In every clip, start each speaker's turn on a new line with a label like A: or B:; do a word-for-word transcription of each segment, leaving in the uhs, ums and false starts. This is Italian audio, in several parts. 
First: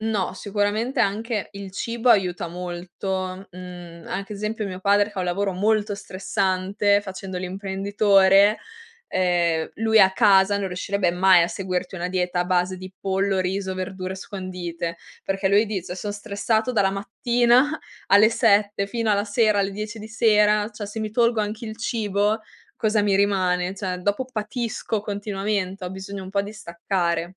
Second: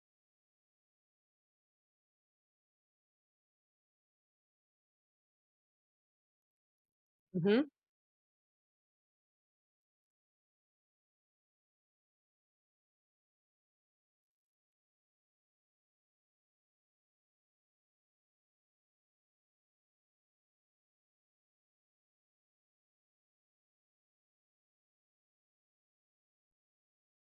A: No, sicuramente anche il cibo aiuta molto, mhmm, anche esempio, mio padre fa un lavoro molto stressante, facendo
B: Mh-mh.
A: l'imprenditore, ehm, lui a casa non riuscirebbe mai a seguirti una dieta a base di pollo, riso, verdure scondite, perché lui dice: "Son stressato dalla mattina alle sette fino alla sera, alle dieci di sera, ceh se mi tolgo anche il cibo, cosa mi rimane? ceh dopo patisco continuamente, ho bisogno un po' di staccare."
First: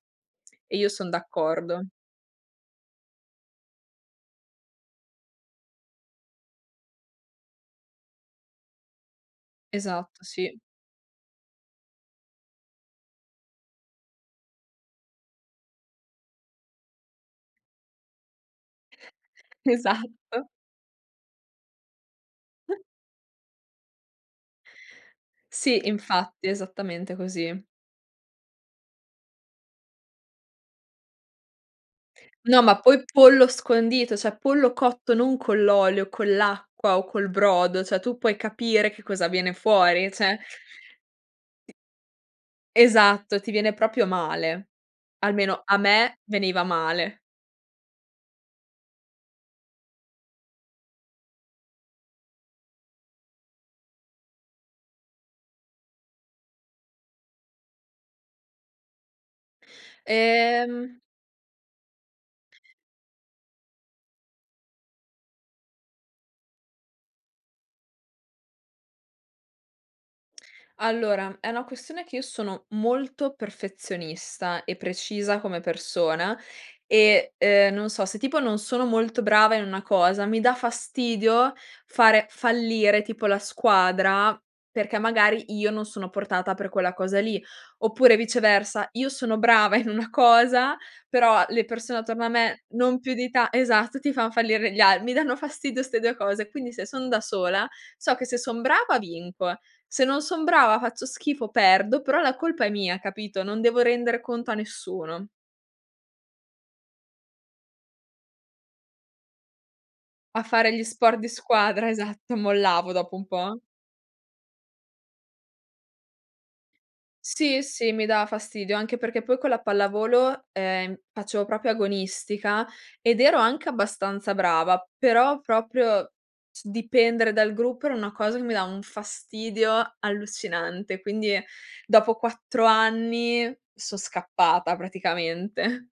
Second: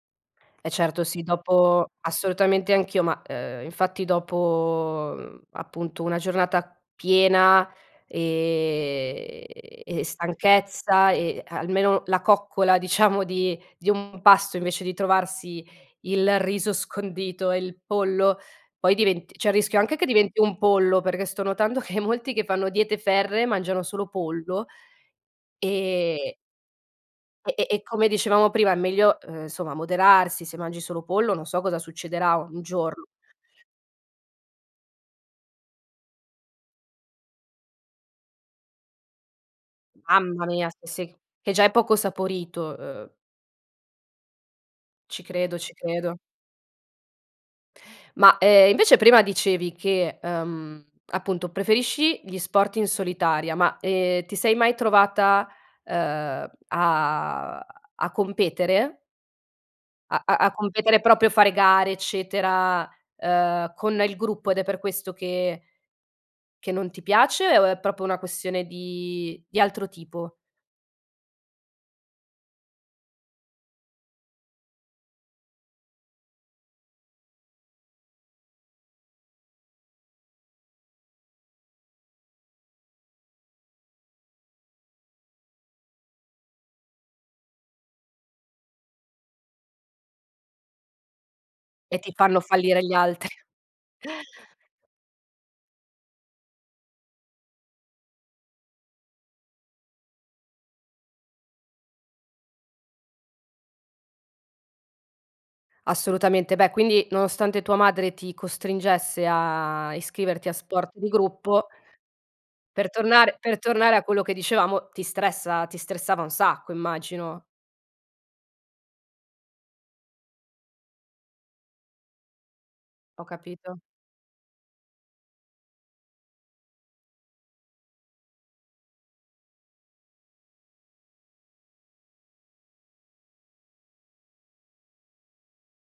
B: Eh
A: E io
B: certo,
A: son
B: sì,
A: d'accordo.
B: dopo assolutamente anch'io, ma, uhm, infatti dopo, mhmm, appunto una giornata piena, ehm, e
A: Esatto, sì.
B: stanchezza e almeno la coccola diciamo di di un pasto invece di trovarsi il riso scondito e il pollo, poi diventi c'è il rischio anche che diventi
A: Esatto.
B: un pollo, perché sto notando che molti che fanno diete ferree mangiano solo pollo.
A: Sì,
B: E
A: infatti, esattamente
B: e
A: così.
B: e e come dicevamo prima è meglio, uhm, somma, moderarsi, se mangi solo pollo non so cosa succederà un
A: No, ma
B: gior
A: poi pollo scondito, ceh pollo cotto non con l'olio, con l'acqua o col brodo, ceh tu puoi capire che cosa viene fuori, ceh.
B: Mamma mia, [unintelligible] che già è
A: I
B: poco saporito, uhm
A: Esatto, ti viene propio male.
B: Ci credo,
A: Almeno,
B: ci
A: a me
B: credo.
A: veniva male.
B: Ma, ehm, invece prima dicevi che, ehm, appunto preferisci gli sport in solitaria, ma, ehm, ti sei mai trovata, uhm, a a competere? A a a
A: Ehm.
B: competere, propio fare gare, eccetera, uhm, con il gruppo ed è per questo che che non ti piace o è propo una questione di di altro tipo?
A: Allora, è una questione che io sono molto perfezionista e precisa come persona e, ehm, non so, se tipo non sono molto brava in una cosa, mi dà fastidio fare fallire, tipo, la squadra, perché magari io non sono portata per quella cosa lì. Oppure viceversa, io sono brava in una cosa, però le persone
B: E ti
A: attorno a
B: fanno
A: me
B: fallire gli
A: non più di
B: altri.
A: ta esatto, ti fan fallire gli al mi danno fastidio 'ste due cose. Quindi se son da sola, so che se son brava vinco, se non son brava, faccio schifo, perdo, però la colpa è mia, capito? Non devo render conto a nessuno.
B: Assolutamente. Beh, quindi, nonostante tua madre ti costringesse a
A: A
B: iscriverti a
A: fare gli
B: sport di
A: sport di
B: gruppo
A: squadra, esatto.
B: per
A: Mollavo dopo un
B: tornare per
A: po'.
B: tornare a quello che dicevamo, ti stressa ti stressava un sacco immagino.
A: Sì, sì, mi da fastidio. Anche perché poi con la pallavolo, ehm, faccio propio agonistica ed
B: Ho
A: ero anche
B: capito.
A: abbastanza brava. Però proprio c dipendere dal gruppo era una cosa che mi dà un fastidio allucinante. Quindi dopo quattro anni so' scappata, praticamente.